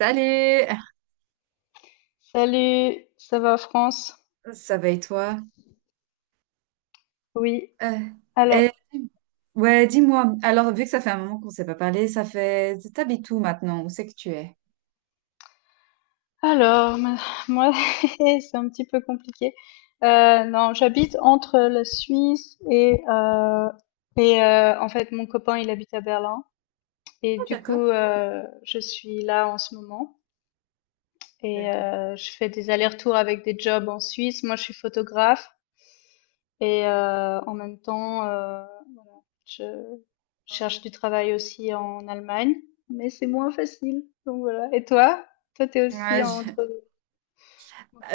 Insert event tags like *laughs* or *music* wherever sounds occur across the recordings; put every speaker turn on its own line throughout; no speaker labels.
Salut!
Salut, ça va France?
Ça va et toi?
Oui.
Euh,
Alors,
eh, ouais, dis-moi. Alors, vu que ça fait un moment qu'on ne s'est pas parlé, ça fait... T'habites où maintenant? Où c'est que tu es?
alors, *laughs* moi, *laughs* c'est un petit peu compliqué. Non, j'habite entre la Suisse et, en fait, mon copain, il habite à Berlin et
Ah,
du coup,
d'accord.
je suis là en ce moment et,
D'accord.
je fais des allers-retours avec des jobs en Suisse. Moi, je suis photographe et, en même temps, je cherche du travail aussi en Allemagne, mais c'est moins facile. Donc voilà. Et toi? Toi, t'es aussi
Ouais, je-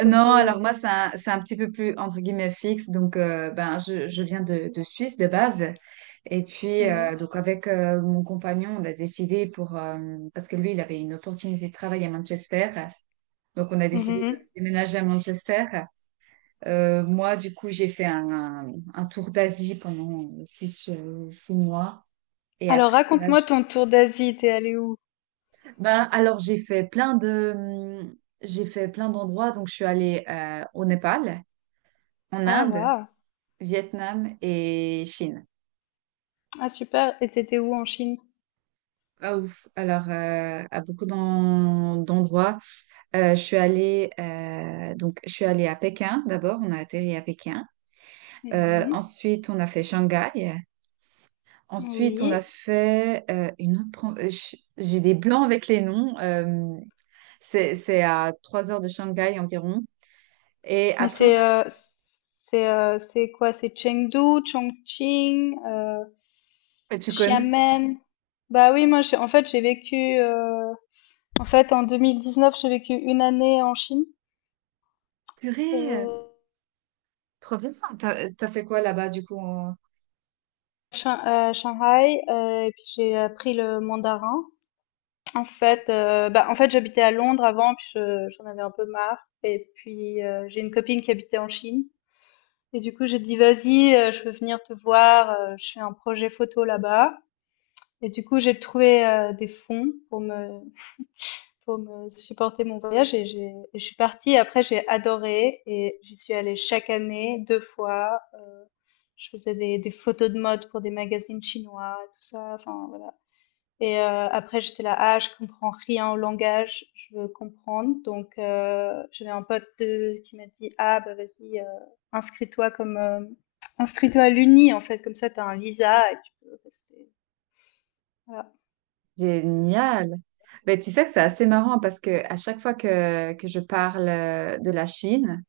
Non,
deux.
alors moi, c'est c'est un petit peu plus, entre guillemets, fixe. Donc, ben, je viens de Suisse de base. Et puis,
Mhm.
donc, avec mon compagnon, on a décidé pour... parce que lui, il avait une opportunité de travail à Manchester. Donc, on a décidé de
Mhm.
déménager à Manchester. Moi, du coup, j'ai fait un tour d'Asie pendant six mois. Et
Alors,
après, là,
raconte-moi ton tour d'Asie. T'es allé où?
ben, alors j'ai fait plein de, j'ai fait plein d'endroits. Donc, je suis allée au Népal, en
Ah,
Inde,
waouh.
Vietnam et Chine.
Ah, super. Et t'étais où en Chine?
Ah ouf. Alors, à beaucoup d'endroits. Je suis allée, donc, je suis allée à Pékin d'abord. On a atterri à Pékin.
Mhm.
Ensuite, on a fait Shanghai. Ensuite, on a
Oui.
fait une autre. J'ai des blancs avec les noms. C'est à 3 heures de Shanghai environ. Et
Mais
après, on a
c'est quoi? C'est Chengdu, Chongqing,
fait. Tu connais?
Xiamen. Bah oui, moi, en fait, j'ai vécu. En fait, en 2019, j'ai vécu une année en Chine.
Purée, euh,
Heu,
trop bien. Enfin, t'as fait quoi là-bas du coup? En-
Shan À Shanghai, et puis j'ai appris le mandarin. En fait, bah, en fait, j'habitais à Londres avant, puis je j'en avais un peu marre et puis, j'ai une copine qui habitait en Chine et du coup, j'ai dit: «Vas-y, je veux venir te voir, je fais un projet photo là-bas» et du coup, j'ai trouvé, des fonds pour me supporter mon voyage et j'ai et je suis partie. Après, j'ai adoré et j'y suis allée chaque année, deux fois. Je faisais des photos de mode pour des magazines chinois, tout ça. Enfin, voilà. Et, après, j'étais là: ah, je comprends rien au langage, je veux comprendre. Donc, j'avais un pote qui m'a dit: ah, bah vas-y, inscris-toi comme, euh, inscris-toi à l'Uni, en fait, comme ça, t'as un visa et tu peux rester. Voilà.
Génial. Mais tu sais, c'est assez marrant parce que à chaque fois que je parle de la Chine,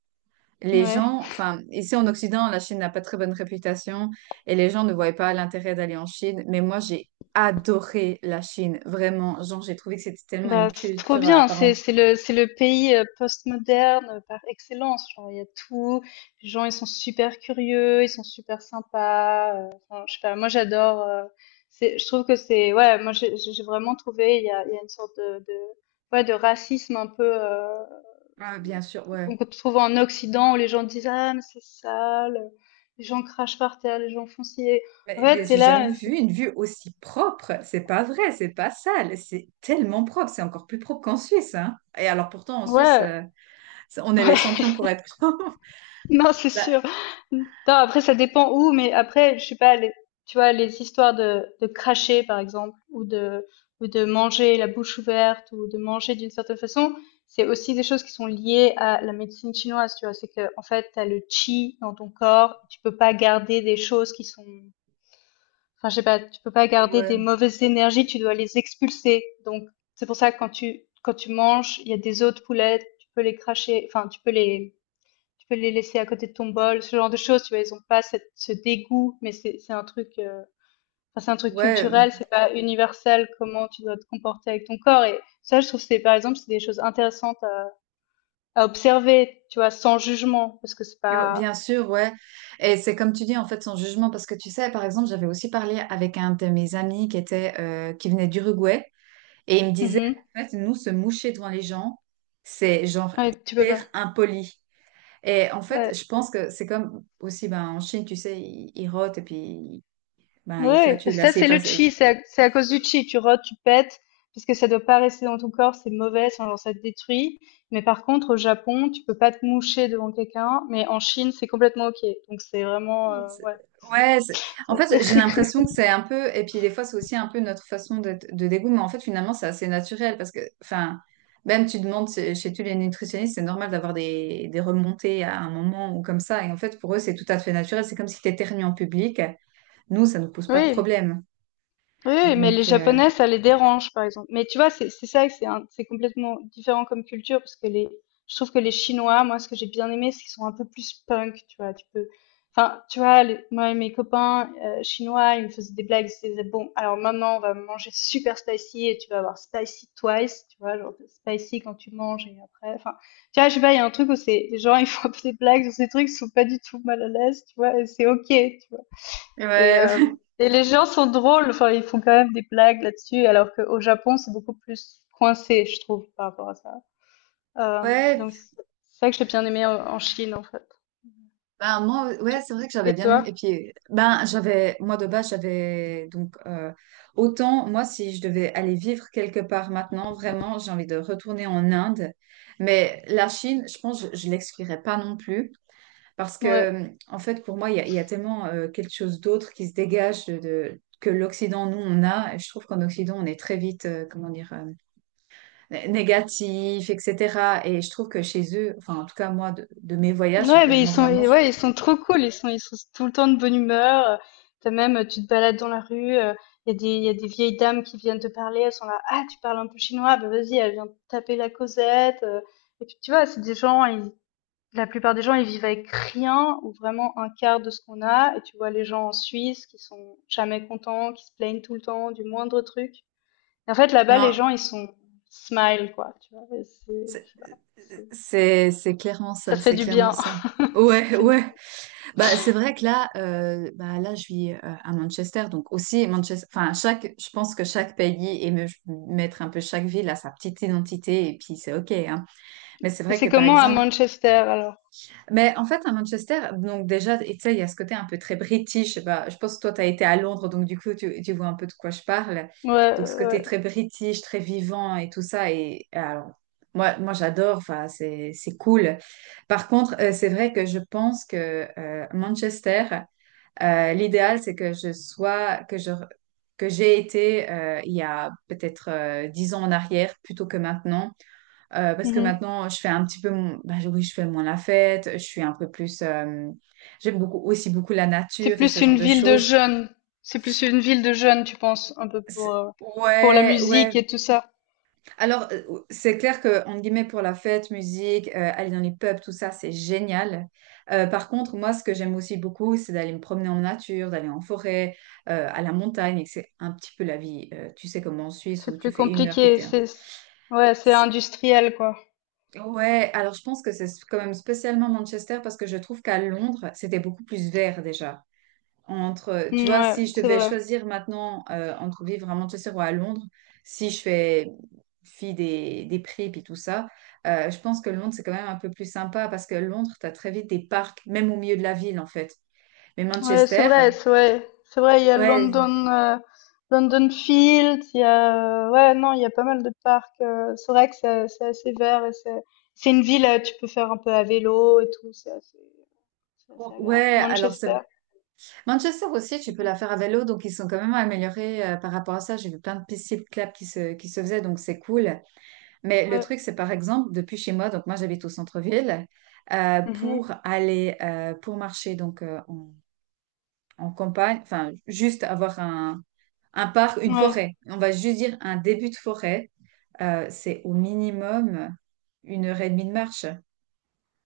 les
Ouais.
gens, enfin, ici en Occident, la Chine n'a pas très bonne réputation et les gens ne voyaient pas l'intérêt d'aller en Chine. Mais moi, j'ai adoré la Chine, vraiment. Genre, j'ai trouvé que c'était tellement
Bah,
une
c'est trop
culture
bien, c'est
apparente.
c'est le c'est le pays, postmoderne, par excellence. Genre, il y a tout, les gens, ils sont super curieux, ils sont super sympas. Enfin, je sais pas, moi j'adore. C'est, je trouve que c'est, ouais, moi j'ai vraiment trouvé, il y a une sorte de, ouais, de racisme un peu,
Ah, bien sûr, ouais.
qu'on trouve en Occident, où les gens disent: ah, mais c'est sale, les gens crachent par terre, les gens font ci. En
Mais
fait, t'es
j'ai jamais
là,
vu une vue aussi propre. C'est pas vrai, c'est pas sale. C'est tellement propre. C'est encore plus propre qu'en Suisse, hein. Et alors, pourtant, en Suisse,
ouais.
euh, on est les
*laughs*
champions pour être propre. *laughs*
*laughs* Non, c'est
Bah,
sûr. Non, après, ça dépend où, mais après, je sais pas, tu vois, les histoires de, cracher, par exemple, ou de manger la bouche ouverte, ou de manger d'une certaine façon, c'est aussi des choses qui sont liées à la médecine chinoise, tu vois. C'est que, en fait, t'as le qi dans ton corps, tu peux pas garder des choses qui sont, enfin, je sais pas, tu peux pas garder des
ouais,
mauvaises énergies, tu dois les expulser. Donc, c'est pour ça que quand tu manges, il y a des os de poulet, tu peux les cracher, enfin, tu peux les laisser à côté de ton bol, ce genre de choses, tu vois, ils ont pas cette, ce dégoût, mais c'est un truc, enfin, c'est un truc
ouais.
culturel, c'est pas universel comment tu dois te comporter avec ton corps. Et ça, je trouve que c'est, par exemple, c'est des choses intéressantes à observer, tu vois, sans jugement, parce que c'est
Et ouais,
pas.
bien sûr, ouais. Et c'est comme tu dis, en fait, son jugement, parce que tu sais, par exemple, j'avais aussi parlé avec un de mes amis qui était, qui venait d'Uruguay, et il me disait,
Mhm.
en fait, nous, se moucher devant les gens, c'est genre
Ouais, tu peux pas.
hyper impoli. Et en fait,
Ouais.
je pense que c'est comme aussi, ben, en Chine, tu sais, ils rotent et puis, ben, ils
Ouais, parce
flatulent
que ça,
assez
c'est le
faci-
chi, c'est à cause du chi. Tu rôtes, tu pètes, parce que ça doit pas rester dans ton corps, c'est mauvais, sinon ça te détruit. Mais par contre, au Japon, tu peux pas te moucher devant quelqu'un, mais en Chine, c'est complètement ok. Donc c'est vraiment,
C'est-
ouais.
Ouais, c'est- en
c'est-
fait, j'ai
c'est- *laughs*
l'impression que c'est un peu, et puis des fois, c'est aussi un peu notre façon de dégoût, mais en fait, finalement, c'est assez naturel parce que, enfin, même tu demandes chez tous les nutritionnistes, c'est normal d'avoir des remontées à un moment ou comme ça, et en fait, pour eux, c'est tout à fait naturel, c'est comme si tu éternues en public, nous, ça ne nous pose pas de
Oui,
problème.
oui, oui, mais les
Donc, euh,
Japonais, ça les dérange, par exemple. Mais tu vois, c'est ça, que c'est complètement différent comme culture, parce que les... Je trouve que les Chinois, moi, ce que j'ai bien aimé, c'est qu'ils sont un peu plus punk, tu vois. Tu peux, enfin, tu vois, moi et mes copains, chinois, ils me faisaient des blagues, ils disaient: bon, alors maintenant, on va manger super spicy et tu vas avoir spicy twice, tu vois, genre spicy quand tu manges et après, enfin, tu vois, je sais pas, il y a un truc où c'est, les gens, ils font un peu des blagues sur ces trucs, ils sont pas du tout mal à l'aise, tu vois, et c'est ok, tu vois. Et,
ouais,
les gens sont drôles, enfin, ils font quand même des blagues là-dessus, alors qu'au Japon, c'est beaucoup plus coincé, je trouve, par rapport à ça.
ouais,
Donc,
*laughs*
c'est ça que j'ai bien aimé en Chine, en fait.
ben, moi,
Tu-
ouais, c'est vrai que j'avais
Et
bien aimé. Et
toi?
puis, ben, j'avais, moi de base, j'avais donc autant, moi, si je devais aller vivre quelque part maintenant, vraiment, j'ai envie de retourner en Inde. Mais la Chine, je pense, je l'exclurais pas non plus. Parce
Ouais.
que, en fait, pour moi, il y a tellement quelque chose d'autre qui se dégage que l'Occident, nous, on a. Et je trouve qu'en Occident, on est très vite, négatif, etc. Et je trouve que chez eux, enfin, en tout cas, moi, de mes voyages,
Ouais,
euh,
mais ils
moi,
sont,
vraiment,
et
je-
ouais, ils sont trop cool, ils sont tout le temps de bonne humeur. T'as même, tu te balades dans la rue, il y a des vieilles dames qui viennent te parler, elles sont là: ah, tu parles un peu chinois, bah vas-y, elle vient te taper la causette. Et puis, tu vois, c'est des gens, ils, la plupart des gens, ils vivent avec rien ou vraiment un quart de ce qu'on a. Et tu vois les gens en Suisse qui sont jamais contents, qui se plaignent tout le temps du moindre truc. Et en fait, là-bas, les
non.
gens, ils sont smile, quoi. Tu vois, et c'est, je sais pas,
C'est clairement
ça
ça,
fait
c'est
du
clairement
bien.
ça.
*laughs* Ça
Ouais,
fait du
ouais.
bien.
Bah c'est vrai que là, bah là je vis à Manchester, donc aussi Manchester. Enfin chaque, je pense que chaque pays et me- mettre un peu chaque ville à sa petite identité et puis c'est ok, hein. Mais c'est
Et
vrai que
c'est
par
comment à
exemple,
Manchester, alors?
mais en fait à Manchester, donc déjà et tu sais il y a ce côté un peu très british. Je sais pas, je pense que toi tu as été à Londres, donc du coup tu vois un peu de quoi je parle.
Ouais,
Donc ce
ouais.
côté très british, très vivant et tout ça et alors. Moi j'adore, enfin, c'est cool. Par contre, c'est vrai que je pense que Manchester, l'idéal, c'est que je sois, que je, que j'ai été il y a peut-être 10 ans en arrière plutôt que maintenant, parce que
Mhm.
maintenant, je fais un petit peu, mon- ben, oui, je fais moins la fête, je suis un peu plus, j'aime beaucoup aussi beaucoup la
C'est
nature et
plus
ce genre
une
de
ville de
choses.
jeunes. C'est plus une ville de jeunes, tu penses, un peu pour la
Ouais, ouais,
musique et tout ça.
Alors, euh, c'est clair que, entre guillemets, pour la fête, musique, aller dans les pubs, tout ça, c'est génial. Par contre, moi, ce que j'aime aussi beaucoup, c'est d'aller me promener en nature, d'aller en forêt, à la montagne, et que c'est un petit peu la vie. Tu sais, comme en Suisse, où
C'est
tu
plus
fais une heure
compliqué.
pété, hein.
C'est, ouais, c'est
C'est-
industriel, quoi.
Ouais, alors je pense que c'est quand même spécialement Manchester, parce que je trouve qu'à Londres, c'était beaucoup plus vert déjà entre, tu
Mm,
vois,
ouais,
si je
c'est
devais
vrai.
choisir maintenant entre vivre à Manchester ou à Londres, si je fais fi des prix et tout ça, je pense que Londres, c'est quand même un peu plus sympa parce que Londres, tu as très vite des parcs, même au milieu de la ville, en fait. Mais
Ouais, c'est
Manchester,
vrai, c'est vrai, c'est vrai. Il y a
ouais,
London, London Field. Il y a, ouais, non, il y a pas mal de parcs. C'est vrai que c'est assez vert et c'est une ville. Tu peux faire un peu à vélo et tout. C'est assez agréable,
ouais, alors c'est vrai.
Manchester,
Manchester aussi, tu
du
peux
coup.
la faire à vélo, donc ils sont quand même améliorés par rapport à ça. J'ai vu plein de pistes cyclables qui qui se faisaient, donc c'est cool. Mais le
Ouais.
truc, c'est par exemple, depuis chez moi, donc moi j'habite au centre-ville,
Mhm.
pour aller, pour marcher donc en campagne, enfin juste avoir un parc, une
Ouais.
forêt, on va juste dire un début de forêt, c'est au minimum une heure et demie de marche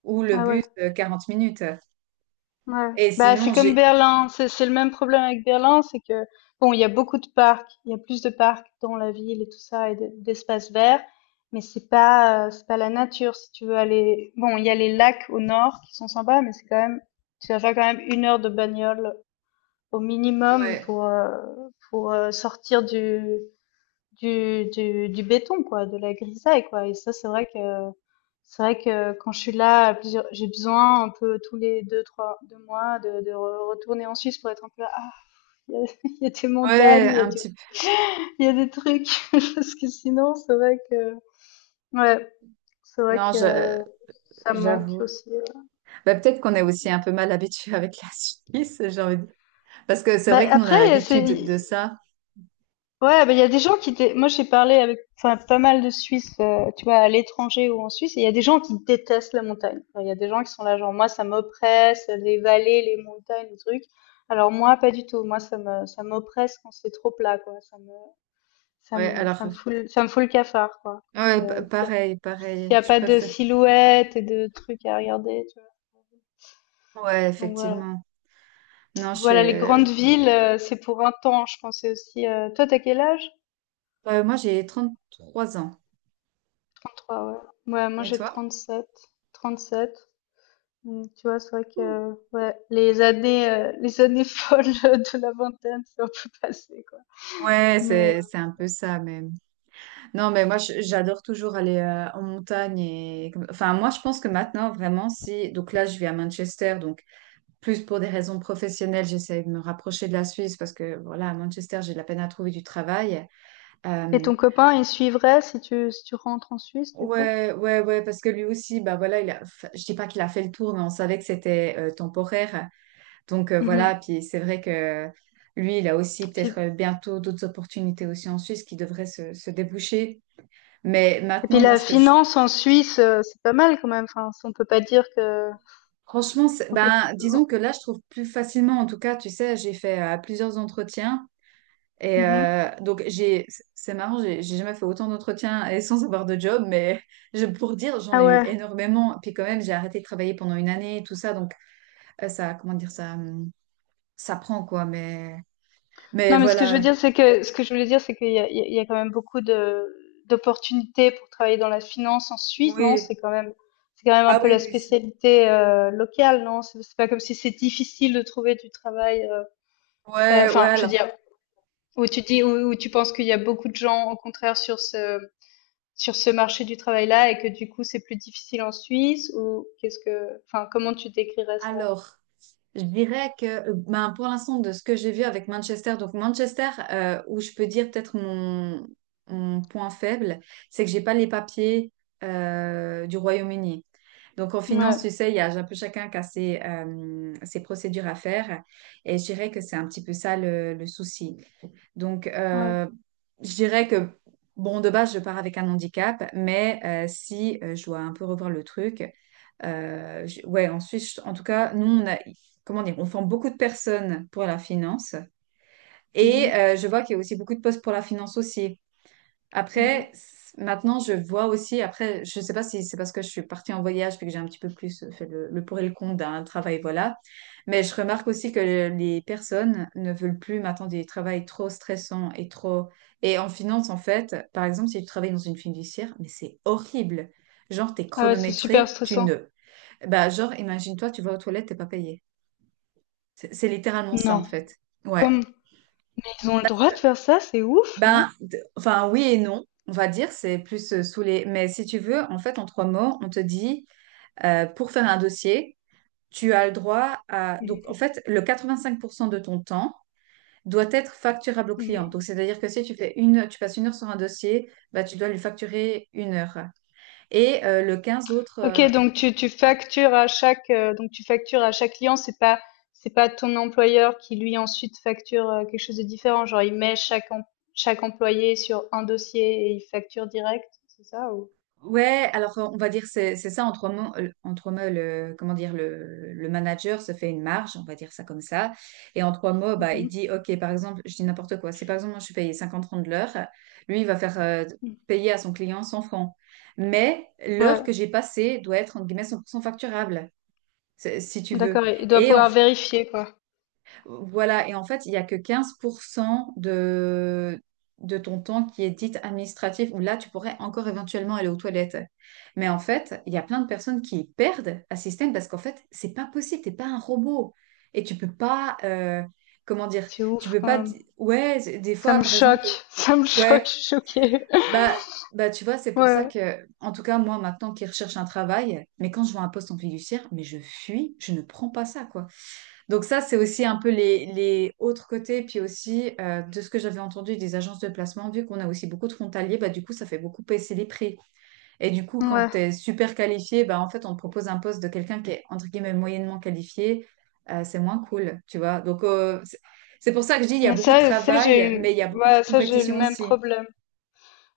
ou le
Ah ouais.
bus 40 minutes.
Ouais.
Et
Bah, c'est
sinon,
comme
j'ai...
Berlin. C'est le même problème avec Berlin, c'est que, bon, il y a beaucoup de parcs, il y a plus de parcs dans la ville et tout ça et d'espaces verts, mais c'est pas, c'est pas la nature. Si tu veux aller, bon, il y a les lacs au nord qui sont sympas, mais c'est quand même, tu vas faire quand même 1 heure de bagnole au minimum
Ouais,
pour sortir du béton, quoi, de la grisaille, quoi. Et ça, c'est vrai que quand je suis là, j'ai besoin un peu tous les deux trois deux mois de retourner en Suisse pour être un peu là: ah, *laughs* il y a des
ouais,
montagnes,
un petit peu.
il y a des trucs, *laughs* parce que sinon, c'est vrai que, ouais, c'est vrai
Non, je-
que ça me manque
j'avoue.
aussi, ouais.
Bah, peut-être qu'on est
Ouais.
aussi un peu mal habitué avec la Suisse, j'ai envie de dire. Parce que c'est
Bah
vrai que nous, on a
après
l'habitude
c'est
de ça.
Ouais, bah, il y a des gens moi j'ai parlé avec, enfin, pas mal de Suisses, tu vois, à l'étranger ou en Suisse, et il y a des gens qui détestent la montagne. Enfin, il y a des gens qui sont là genre: moi, ça m'oppresse, les vallées, les montagnes, les trucs. Alors moi, pas du tout, moi, ça m'oppresse quand c'est trop plat, quoi,
Ouais, alors,
ça me fout le cafard, quoi. Quand,
ouais, pa-
Euh, S'il y a,
pareil, pareil,
s'il y a
je
pas de
préfère.
silhouettes et de trucs à regarder, tu vois.
Ouais,
Donc voilà.
effectivement. Non, je suis.
Voilà, les
euh,
grandes villes, c'est pour un temps, je pensais aussi. Toi, t'as quel âge?
euh, Moi, j'ai 33 ans.
33, ouais. Ouais, moi
Et
j'ai
toi?
37. 37. Donc, tu vois, c'est vrai que, ouais, les années *laughs* folles de la vingtaine, c'est un peu passé, quoi.
Ouais,
Mais...
c'est un peu ça, mais. Non, mais moi, je- j'adore toujours aller en montagne. Et... Enfin, moi, je pense que maintenant, vraiment, si. Donc là, je vis à Manchester, donc plus pour des raisons professionnelles, j'essaie de me rapprocher de la Suisse parce que, voilà, à Manchester, j'ai de la peine à trouver du travail.
Et
Euh,
ton copain, il suivrait si tu rentres en Suisse, du coup?
Ouais, ouais, ouais, parce que lui aussi, bah voilà, il a, enfin, je dis pas qu'il a fait le tour, mais on savait que c'était temporaire. Donc
Mhm.
voilà, puis c'est vrai que lui, il a aussi peut-être
Puis-
bientôt d'autres opportunités aussi en Suisse qui devraient se déboucher. Mais
et puis,
maintenant, moi,
la
ce que je,
finance en Suisse, c'est pas mal quand même. Enfin, on peut pas dire que...
franchement, c'est-
on peut-
ben, disons que là, je trouve plus facilement, en tout cas, tu sais, j'ai fait plusieurs entretiens et
Mhm.
donc j'ai, c'est marrant, j'ai jamais fait autant d'entretiens et sans avoir de job, mais *laughs* je, pour dire, j'en
Ah
ai eu
ouais.
énormément. Puis quand même, j'ai arrêté de travailler pendant une année, tout ça, donc. Ça, comment dire, ça prend quoi, mais
Non, mais ce que je veux
voilà.
dire, c'est que ce que je voulais dire, c'est qu'il y a, il y a il y a quand même beaucoup de d'opportunités pour travailler dans la finance en Suisse, non?
Oui.
C'est quand même un
Ah
peu
oui,
la
oui, c'est-
spécialité, locale, non? C'est pas comme si c'est difficile de trouver du travail.
Ouais, ouais,
Enfin, je veux
alors.
dire, où tu penses qu'il y a beaucoup de gens au contraire sur ce, marché du travail-là et que du coup, c'est plus difficile en Suisse, ou qu'est-ce que, enfin, comment tu décrirais ça?
Alors, je dirais que, ben, pour l'instant, de ce que j'ai vu avec Manchester, donc Manchester, où je peux dire peut-être mon, mon point faible, c'est que j'ai pas les papiers du Royaume-Uni. Donc en finance, tu
Ouais,
sais, il y a un peu chacun qui a ses, ses procédures à faire. Et je dirais que c'est un petit peu ça le souci. Donc,
ouais.
je dirais que, bon, de base, je pars avec un handicap, mais si je dois un peu revoir le truc, ouais, en Suisse, en tout cas, nous, on a, comment dire, on forme beaucoup de personnes pour la finance. Et
Mhm,
je vois qu'il y a aussi beaucoup de postes pour la finance aussi.
mhm.
Après, c- maintenant, je vois aussi, après, je ne sais pas si c'est parce que je suis partie en voyage puis que j'ai un petit peu plus fait le pour et le contre d'un travail, voilà. Mais je remarque aussi que les personnes ne veulent plus maintenant des travails trop stressants et trop... Et en finance, en fait, par exemple, si tu travailles dans une fiduciaire, mais c'est horrible. Genre, t'es
Ah ouais, c'est super
chronométré, tu
stressant.
ne... Bah, genre, imagine-toi, tu vas aux toilettes, t'es pas payé. C'est littéralement ça,
Non.
en fait. Ouais.
Comme Ils ont le droit de faire ça, c'est ouf, non?
Ben, d- enfin, oui et non, on va dire, c'est plus sous les... Mais si tu veux, en fait, en trois mots, on te dit, pour faire un dossier, tu as le droit à... Donc, en
Mmh,
fait, le 85% de ton temps doit être facturable au client. Donc,
mh.
c'est-à-dire que si tu fais une, tu passes une heure sur un dossier, bah, tu dois lui facturer une heure. Et le 15 autres
OK, donc tu factures à chaque client, c'est pas ton employeur qui lui ensuite facture, quelque chose de différent, genre il met chaque employé sur un dossier et il facture direct, c'est ça, ou?
ouais, alors on va dire c'est ça en trois mots le comment dire le manager se fait une marge, on va dire ça comme ça. Et en trois mots,
Mmh,
bah il
mh.
dit OK, par exemple, je dis n'importe quoi. Si par exemple moi je suis payée 50 francs de l'heure, lui il va faire
Mmh.
payer à son client 100 francs. Mais l'heure
Ouais,
que j'ai passée doit être entre guillemets 100% facturable, c'est- si tu veux.
d'accord, et il doit
Et en
pouvoir vérifier, quoi.
voilà, et en fait, il n'y a que 15% de ton temps qui est dit administratif, où là, tu pourrais encore éventuellement aller aux toilettes. Mais en fait, il y a plein de personnes qui perdent un système parce qu'en fait, c'est pas possible, t'es pas un robot. Et tu peux pas, comment dire,
C'est
tu
ouf
peux
quand
pas,
même.
di- ouais, c'est- des
Ça
fois,
me
par exemple,
choque, *laughs* ça me choque,
ouais,
je suis choquée. *laughs*
bah, bah tu vois, c'est pour ça
Ouais,
que, en tout cas, moi, maintenant qui recherche un travail, mais quand je vois un poste en fiduciaire, mais je fuis, je ne prends pas ça, quoi. Donc ça, c'est aussi un peu les autres côtés, puis aussi de ce que j'avais entendu des agences de placement, vu qu'on a aussi beaucoup de frontaliers, bah, du coup, ça fait beaucoup baisser les prix. Et du coup, quand
ouais.
tu es super qualifié, bah, en fait, on te propose un poste de quelqu'un qui est, entre guillemets, moyennement qualifié, c'est moins cool, tu vois. Donc c'est pour ça que je dis, il y a
Mais
beaucoup de
ça, j'ai
travail,
eu,
mais il y a beaucoup de
ouais, ça j'ai eu le
compétition
même
aussi.
problème.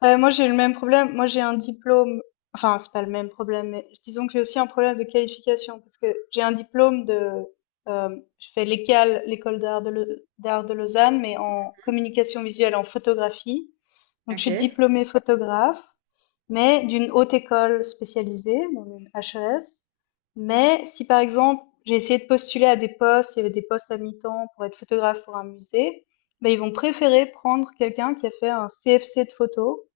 Moi, j'ai le même problème. Moi, j'ai un diplôme, enfin, c'est pas le même problème, mais disons que j'ai aussi un problème de qualification parce que j'ai un diplôme de, je fais l'école d'art de Lausanne, mais en communication visuelle, en photographie. Donc je
Ok.
suis diplômée photographe, mais d'une haute école spécialisée, donc une HES. Mais si, par exemple, j'ai essayé de postuler à des postes, il y avait des postes à mi-temps pour être photographe pour un musée, bah, ils vont préférer prendre quelqu'un qui a fait un CFC de photo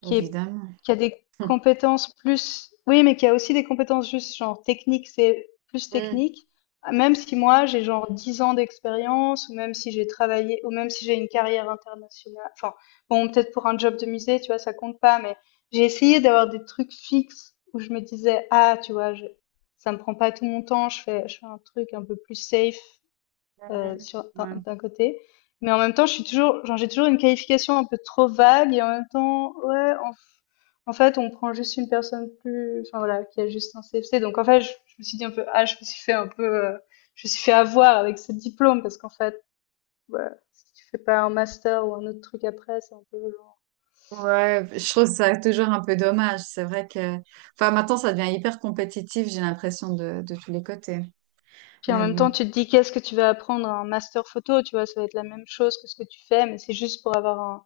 qui est
Évidemment.
qui a des
*laughs*
compétences plus, oui, mais qui a aussi des compétences juste genre techniques, c'est plus
Mhm.
technique. Même si moi, j'ai genre 10 ans d'expérience, ou même si j'ai travaillé, ou même si j'ai une carrière internationale, enfin, bon, peut-être pour un job de musée, tu vois, ça compte pas, mais j'ai essayé d'avoir des trucs fixes où je me disais: ah, tu vois, ça me prend pas tout mon temps, je fais un truc un peu plus safe,
Mhm.
sur, d'un
Ouais.
côté. Mais en même temps, je suis toujours, genre, j'ai toujours une qualification un peu trop vague, et en même temps, ouais, en fait, on prend juste une personne plus, enfin voilà, qui a juste un CFC. Donc en fait, je me suis dit un peu: ah, je me suis fait avoir avec ce diplôme, parce qu'en fait, voilà, si tu fais pas un master ou un autre truc après, c'est un peu genre...
Ouais, je trouve ça toujours un peu dommage. C'est vrai que, enfin, maintenant, ça devient hyper compétitif, j'ai l'impression de tous les côtés.
Puis en
Mais
même
bon,
temps, tu te dis: qu'est-ce que tu vas apprendre à un master photo, tu vois, ça va être la même chose que ce que tu fais, mais c'est juste pour avoir un...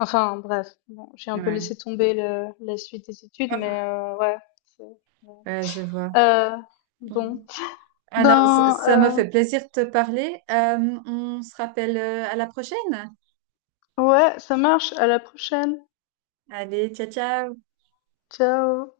Enfin, bref, bon, j'ai un peu
ouais.
laissé tomber le la suite des études, mais ouais, c'est, ouais.
Ouais, je vois.
Heu,
Bon.
bon,
Alors, ça
ben,
ça m'a fait plaisir de te parler. On se rappelle à la prochaine.
ouais, ça marche, à la prochaine.
Allez, ciao, ciao.
Ciao.